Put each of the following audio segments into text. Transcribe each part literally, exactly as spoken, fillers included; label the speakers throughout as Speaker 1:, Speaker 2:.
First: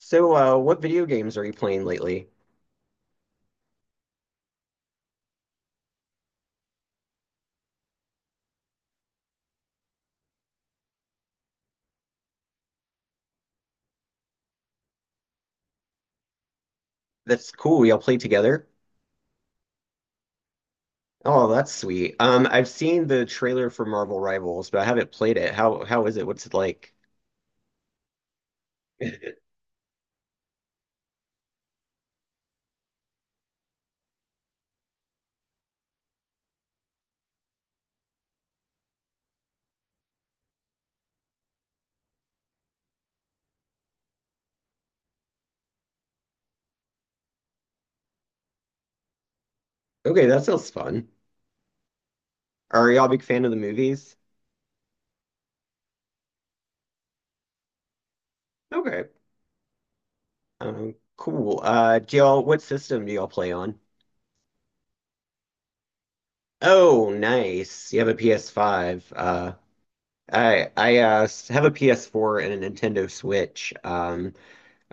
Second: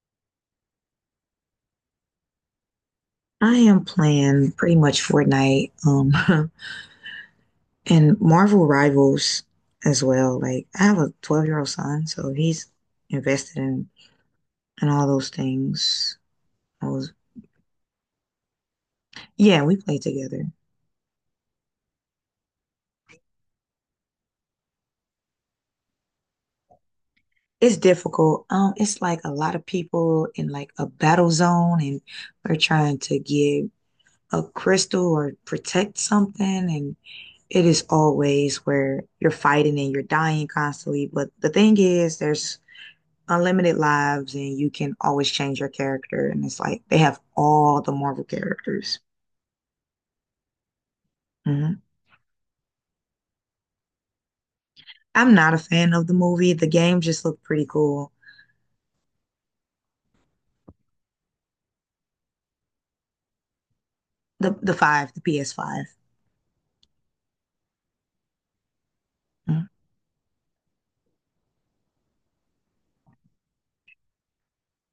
Speaker 1: So, uh, what video games are you playing lately?
Speaker 2: I am playing pretty much Fortnite, um, and Marvel Rivals as well. Like I have a twelve year old son, so he's invested in in all those things. I was.
Speaker 1: That's cool. We all play together?
Speaker 2: Yeah, we play together.
Speaker 1: Oh, that's sweet. Um, I've seen the trailer for Marvel Rivals, but I haven't played it. How how is it? What's it like?
Speaker 2: It's difficult. Um, it's like a lot of people in like a battle zone, and we're trying to get a crystal or protect something, and it is always where you're fighting and you're dying constantly. But the thing is, there's unlimited lives and you can always change your character. And it's like they have all the Marvel characters.
Speaker 1: Okay, that sounds fun.
Speaker 2: Hmm.
Speaker 1: Are y'all a big fan of the movies?
Speaker 2: I'm not a fan of the movie. The game just looked pretty cool.
Speaker 1: Okay. Um, cool. Uh, do y'all What system do y'all play on?
Speaker 2: The the five, the P S five.
Speaker 1: Oh, nice. You have a P S five. Uh,
Speaker 2: Mhm.
Speaker 1: I I uh, s- have a P S four and a Nintendo Switch. Um,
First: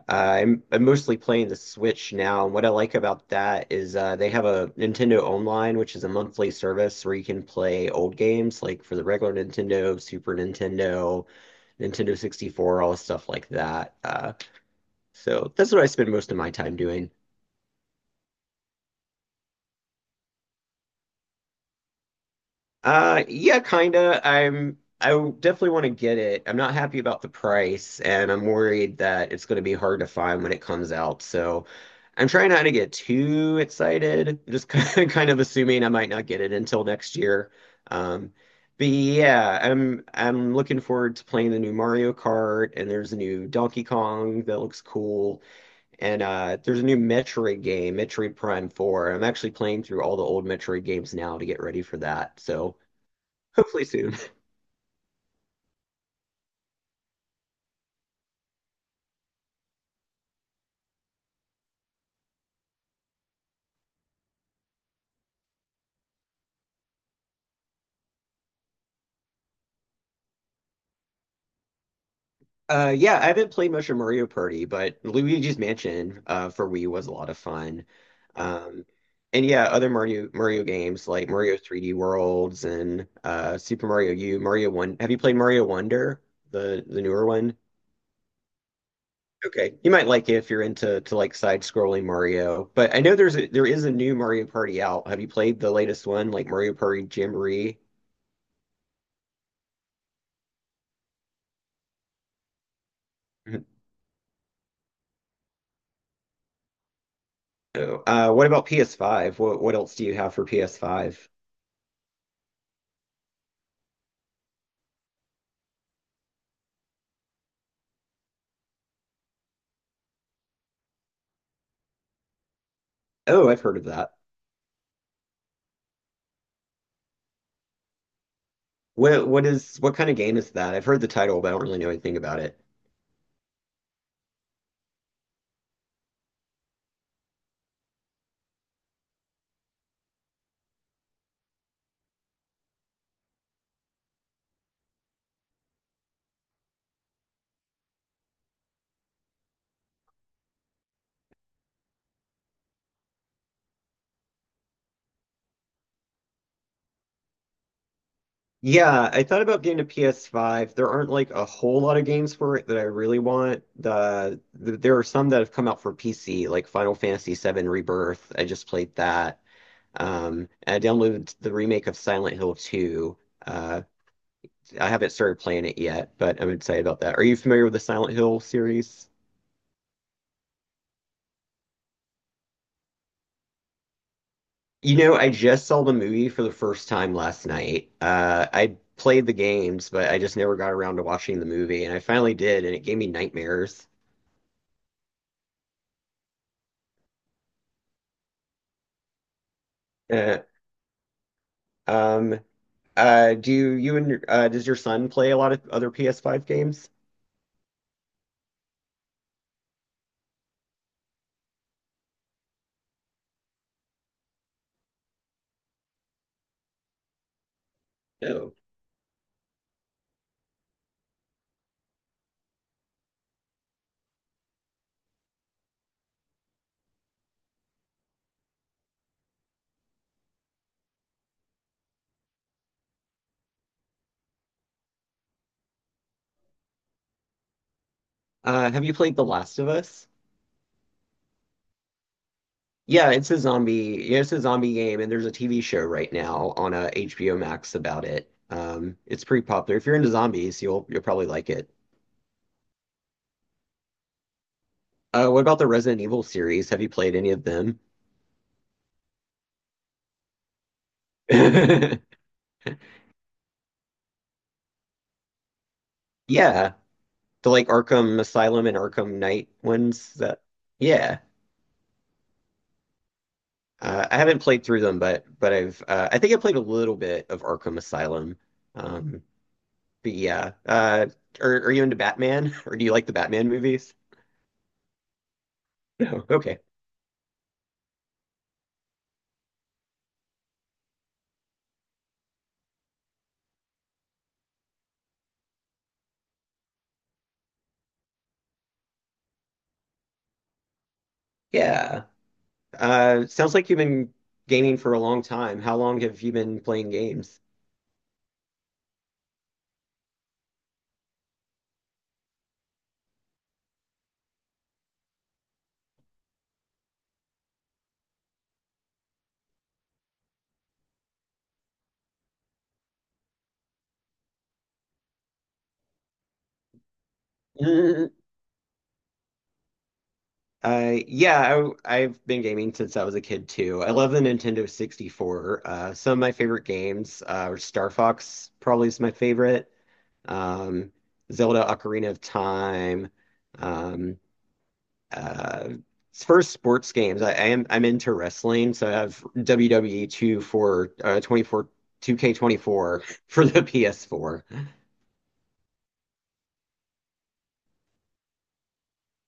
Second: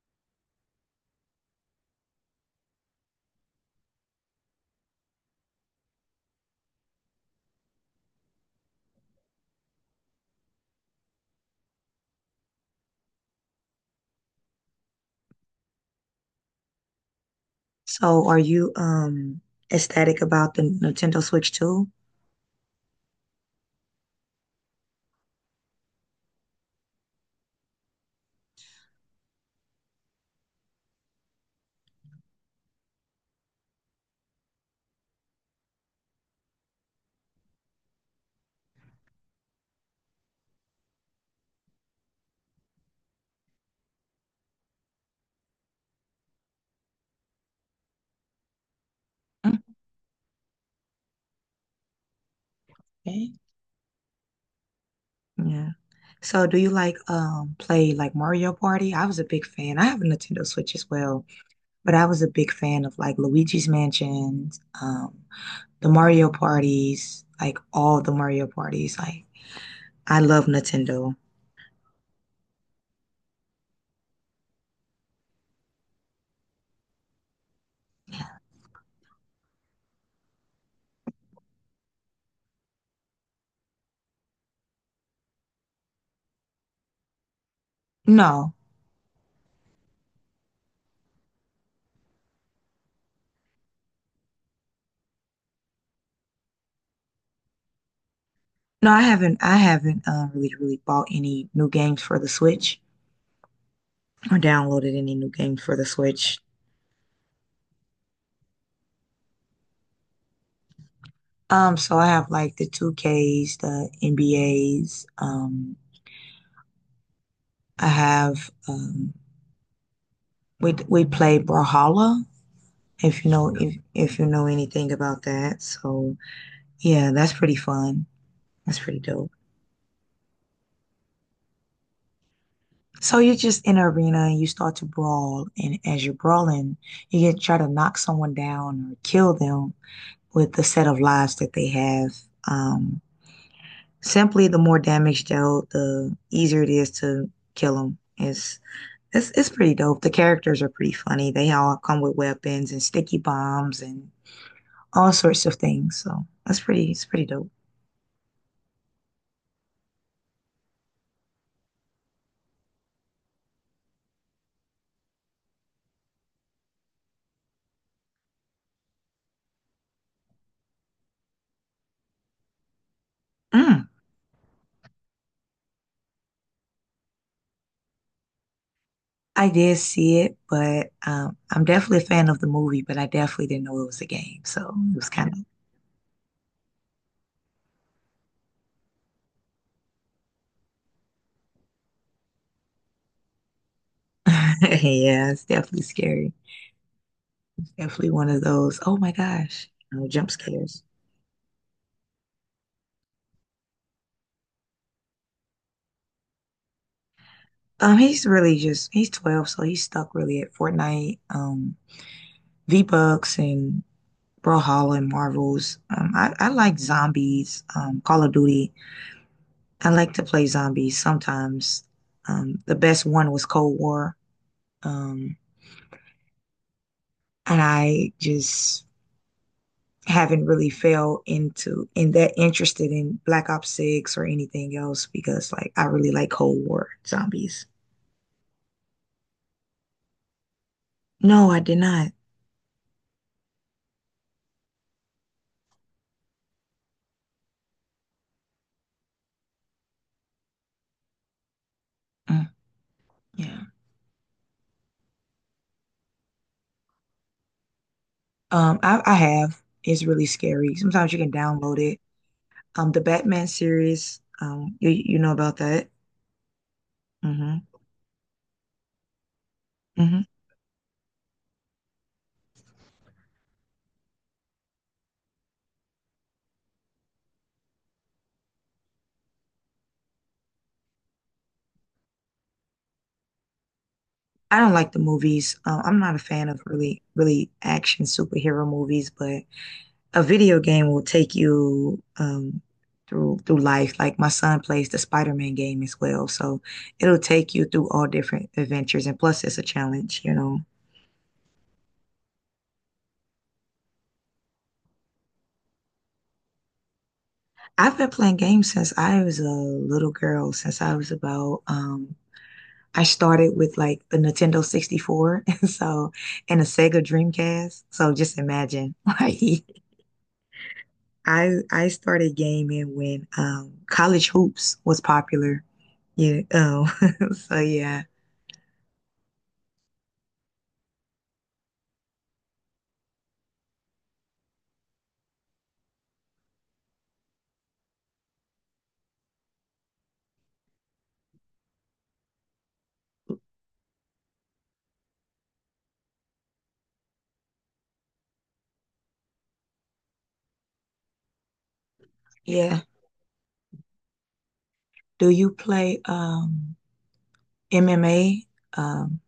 Speaker 1: I'm I'm mostly playing the Switch now, and what I like about that is uh, they have a Nintendo Online, which is a monthly service where you can play old games like for the regular Nintendo, Super Nintendo, Nintendo sixty-four, all stuff like that. Uh, so that's what I spend most of my time doing.
Speaker 2: So are you um ecstatic about the Nintendo Switch too?
Speaker 1: Uh, yeah, kinda. I'm I w- definitely want to get it. I'm not happy about the price, and I'm worried that it's going to be hard to find when it comes out. So I'm trying not to get too excited. Just kind kind of assuming I might not get it until next year. Um, but yeah, I'm I'm looking forward to playing the new Mario Kart, and there's a new Donkey Kong that looks cool, and uh, there's a new Metroid game, Metroid Prime four. I'm actually playing through all the old Metroid games now to get ready for that. So.
Speaker 2: Okay.
Speaker 1: Hopefully soon.
Speaker 2: Yeah. So do you like um play like Mario Party? I was a big fan. I have a Nintendo Switch as well, but I was a big fan of like Luigi's Mansion, um the Mario parties, like all the Mario parties. Like I love Nintendo.
Speaker 1: Uh, yeah, I haven't played much of Mario Party, but Luigi's Mansion uh, for Wii was a lot of fun. Um, and yeah, other Mario Mario games like Mario three D Worlds and uh, Super Mario U, Mario One. Have you played Mario Wonder, the the newer one?
Speaker 2: No,
Speaker 1: Okay, you might like it if you're into to like side-scrolling Mario. But I know there's a, there is a new Mario Party out. Have you played the latest one, like Mario Party Jamboree?
Speaker 2: no, I haven't. I haven't uh, really, really bought any new games for the Switch or downloaded any new games for the Switch.
Speaker 1: Oh, Uh, what about P S five? What what else do you have for P S five?
Speaker 2: Um, so I have like the two Ks, the N B As. Um, I have um, we we play Brawlhalla if you
Speaker 1: Oh,
Speaker 2: know
Speaker 1: I've
Speaker 2: if
Speaker 1: heard of that.
Speaker 2: if you know anything about that. So yeah, that's pretty fun. That's pretty
Speaker 1: What
Speaker 2: dope.
Speaker 1: what is what kind of game is that? I've heard the title, but I don't really know anything about it.
Speaker 2: So you're just in an arena and you start to brawl, and as you're brawling, you get try to knock someone down or kill them with the set of lives that they have. Um, simply, the more damage dealt, the easier it is to kill them. It's it's it's pretty dope. The characters are pretty funny. They all come with weapons and sticky bombs and all sorts of things. So that's pretty it's pretty dope.
Speaker 1: Yeah, I thought about getting a P S five. There aren't like a whole lot of games for it that I really want. The, the there are some that have come out for P C, like Final Fantasy seven Rebirth. I just played that. Um, and I downloaded the remake of Silent Hill two. Uh,
Speaker 2: Mm,
Speaker 1: I haven't started playing it yet, but I'm excited about that. Are you familiar with the Silent Hill series?
Speaker 2: I did see it, but um, I'm definitely a fan of the movie, but I definitely didn't know it was a game. So it
Speaker 1: You
Speaker 2: was
Speaker 1: know,
Speaker 2: kind
Speaker 1: I
Speaker 2: of.
Speaker 1: just saw the movie for the first time last night. Uh, I played the games, but I just never got around to watching the movie, and I finally did, and it gave me nightmares.
Speaker 2: Yeah, it's definitely scary. Definitely one of those, oh my gosh, you know, jump
Speaker 1: Uh,
Speaker 2: scares.
Speaker 1: um, uh, do you and uh, does your son play a lot of other P S five games?
Speaker 2: Um, he's really just he's twelve, so he's stuck really at Fortnite, um, V-Bucks and Brawlhalla and Marvels. Um, I, I like zombies, um, Call of
Speaker 1: No.
Speaker 2: Duty. I like to play zombies sometimes. Um, the best one was Cold War. Um, and I just haven't really fell into and that interested in Black Ops six or anything else because like I really like Cold War zombies.
Speaker 1: Uh, have you played The Last of Us?
Speaker 2: No, I did not.
Speaker 1: Yeah, it's a zombie. Yeah, it's a zombie game, and there's a T V show right now on uh, H B O Max about it. Um, it's pretty popular. If you're into zombies, you'll you'll probably like it.
Speaker 2: Mm, yeah.
Speaker 1: Uh, what about the Resident Evil series? Have you played any of them?
Speaker 2: Um I, I have. It's really scary. Sometimes you can download it. Um, the Batman series, um you you know about that.
Speaker 1: Yeah, the
Speaker 2: Hmm.
Speaker 1: like Arkham Asylum and Arkham Knight ones
Speaker 2: Hmm.
Speaker 1: that yeah. Uh, I haven't played through them, but but I've uh, I think I played a little bit of Arkham Asylum. Um, but yeah, uh, are are you into Batman or do you like the Batman movies?
Speaker 2: I don't like the movies. Um, I'm not a
Speaker 1: No.
Speaker 2: fan
Speaker 1: Okay.
Speaker 2: of really really action superhero movies, but a video game will take you um, through through life. Like my son plays the Spider-Man game as well, so it'll take you through all different adventures. And plus, it's a challenge, you know.
Speaker 1: Yeah. Uh, sounds like you've been gaming for a long time. How long have you been playing games?
Speaker 2: I've been playing games since I was a little girl, since I was about um, I started with like the Nintendo sixty-four and so and a Sega Dreamcast. So just imagine like I I started gaming when um college hoops was popular. Yeah. Oh. So yeah.
Speaker 1: Uh, yeah, I, I've been gaming since I was a kid too. I love the Nintendo sixty-four. Uh, some of my favorite games uh, are Star Fox, probably is my favorite. Um, Zelda Ocarina of Time. Um, uh, First sports games. I, I am I'm into wrestling, so I have W W E two for uh, twenty-four
Speaker 2: Yeah.
Speaker 1: two K twenty-four for the P S four.
Speaker 2: Do you play um M M A? Um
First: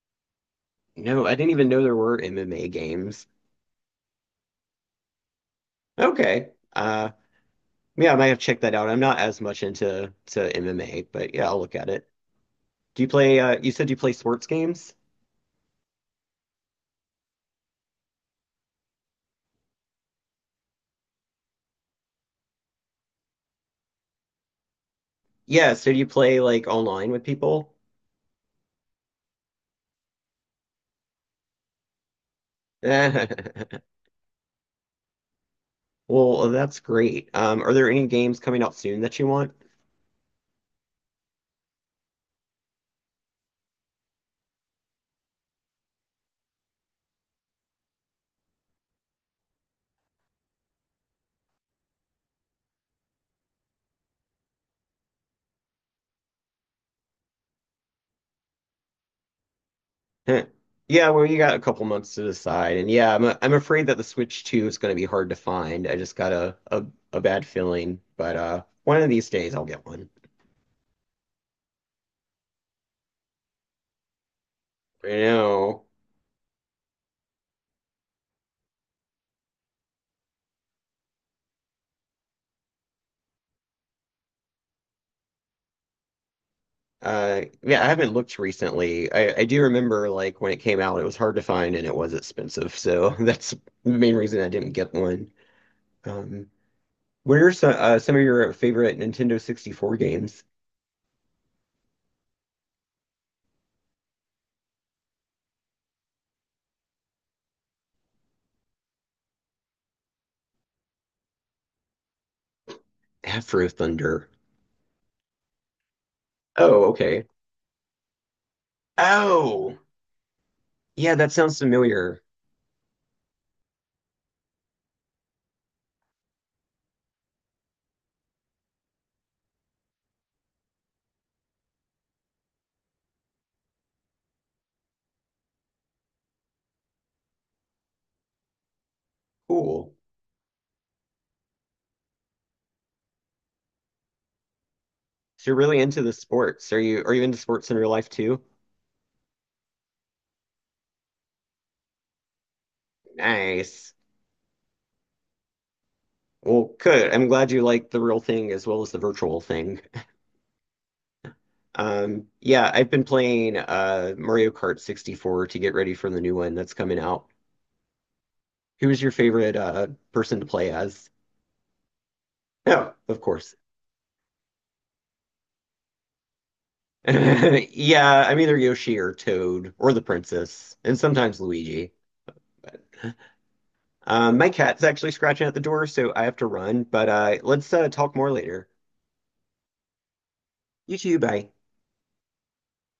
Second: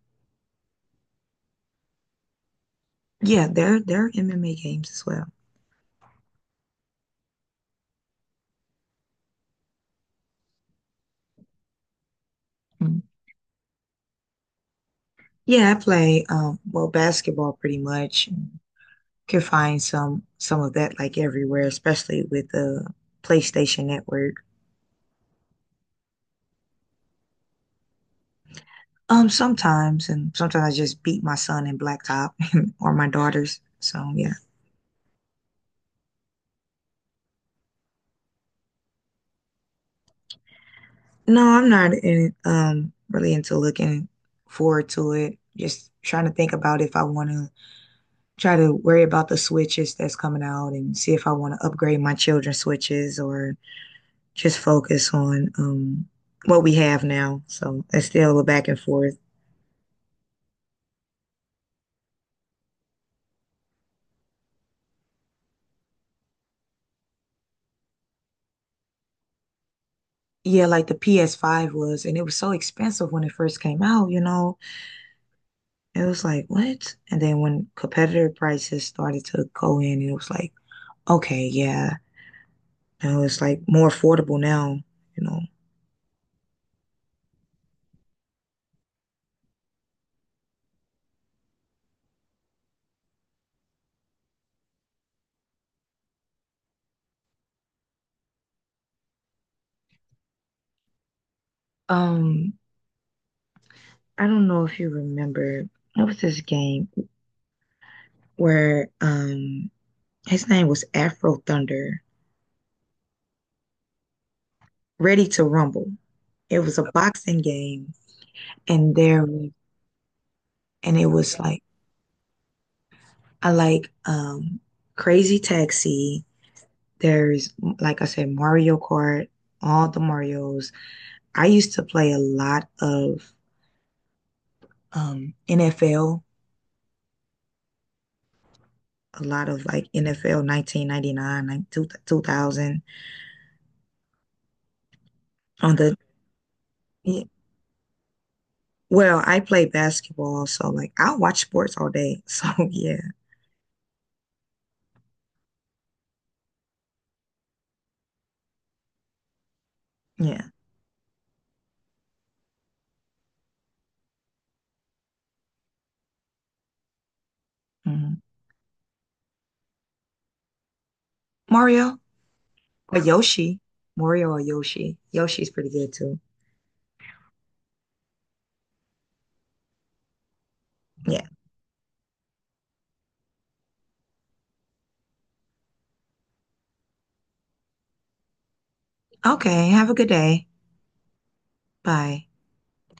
Speaker 1: No, I didn't even know there were M M A games.
Speaker 2: yeah, there there are M M A games as well.
Speaker 1: Okay. uh, Yeah, I might have checked that out. I'm not as much into to M M A, but yeah, I'll look at it.
Speaker 2: Mm.
Speaker 1: Do you play uh You said you play sports games?
Speaker 2: Yeah, I play um well basketball pretty much. Can find some some of that like everywhere, especially with the PlayStation Network.
Speaker 1: Yeah, so do you play like online with people?
Speaker 2: Um sometimes and sometimes I just beat my son in blacktop or my daughters. So yeah.
Speaker 1: Well, that's great. Um, are there any games coming out soon that you want?
Speaker 2: No, I'm not in, um really into looking forward to it. Just trying to think about if I want to try to worry about the switches that's coming out and see if I want to upgrade my children's switches or just focus on um, what we have now. So it's still a back and forth.
Speaker 1: Huh. Yeah, well, you got a couple months to decide. And yeah, I'm I'm afraid that the Switch two is going to be hard to find. I just got a, a a bad feeling, but uh one of these days I'll get one.
Speaker 2: Yeah, like the P S five was, and it was so expensive when it first came out, you know.
Speaker 1: I know.
Speaker 2: It was like, what? And then when competitor prices started to go in, it was like, okay, yeah. You know, it's like more affordable now, you know.
Speaker 1: Uh, yeah, I haven't looked recently. I, I do remember like when it came out, it was hard to find and it was expensive. So that's the main reason I didn't get one. Um, what are some uh, some of your favorite Nintendo sixty-four games?
Speaker 2: Um, I don't know if you remember, what was this game where um his name was Afro Thunder,
Speaker 1: Afro Thunder.
Speaker 2: Ready to Rumble. It was
Speaker 1: Oh,
Speaker 2: a
Speaker 1: okay.
Speaker 2: boxing game, and there and
Speaker 1: Oh,
Speaker 2: it
Speaker 1: yeah, that
Speaker 2: was
Speaker 1: sounds
Speaker 2: like
Speaker 1: familiar.
Speaker 2: I like um Crazy Taxi. There's like I said, Mario Kart, all the Marios. I used to play a lot of um N F L, a lot of like
Speaker 1: Cool.
Speaker 2: N F L nineteen ninety-nine, like two thousand
Speaker 1: So you're
Speaker 2: on
Speaker 1: really
Speaker 2: the.
Speaker 1: into the sports. Are you are you into sports in real life too?
Speaker 2: Well, I play basketball, so like I watch sports all day. So yeah,
Speaker 1: Nice. Well, good. I'm glad you like the real thing as well as the virtual thing.
Speaker 2: yeah.
Speaker 1: Um, Yeah, I've been playing uh, Mario Kart sixty-four to get ready for the new one that's coming out.
Speaker 2: Mhm.
Speaker 1: Who's your favorite uh, person to play as?
Speaker 2: Mario,
Speaker 1: Oh,
Speaker 2: or
Speaker 1: of course.
Speaker 2: Yoshi, Mario or Yoshi. Yoshi's pretty good too.
Speaker 1: Yeah, I'm either Yoshi or Toad or the princess, and
Speaker 2: Yeah.
Speaker 1: sometimes Luigi. Um, my cat's actually scratching at the door, so I have to run, but uh, let's uh, talk more later.
Speaker 2: Okay. Have a good day.
Speaker 1: You too, bye.
Speaker 2: Bye.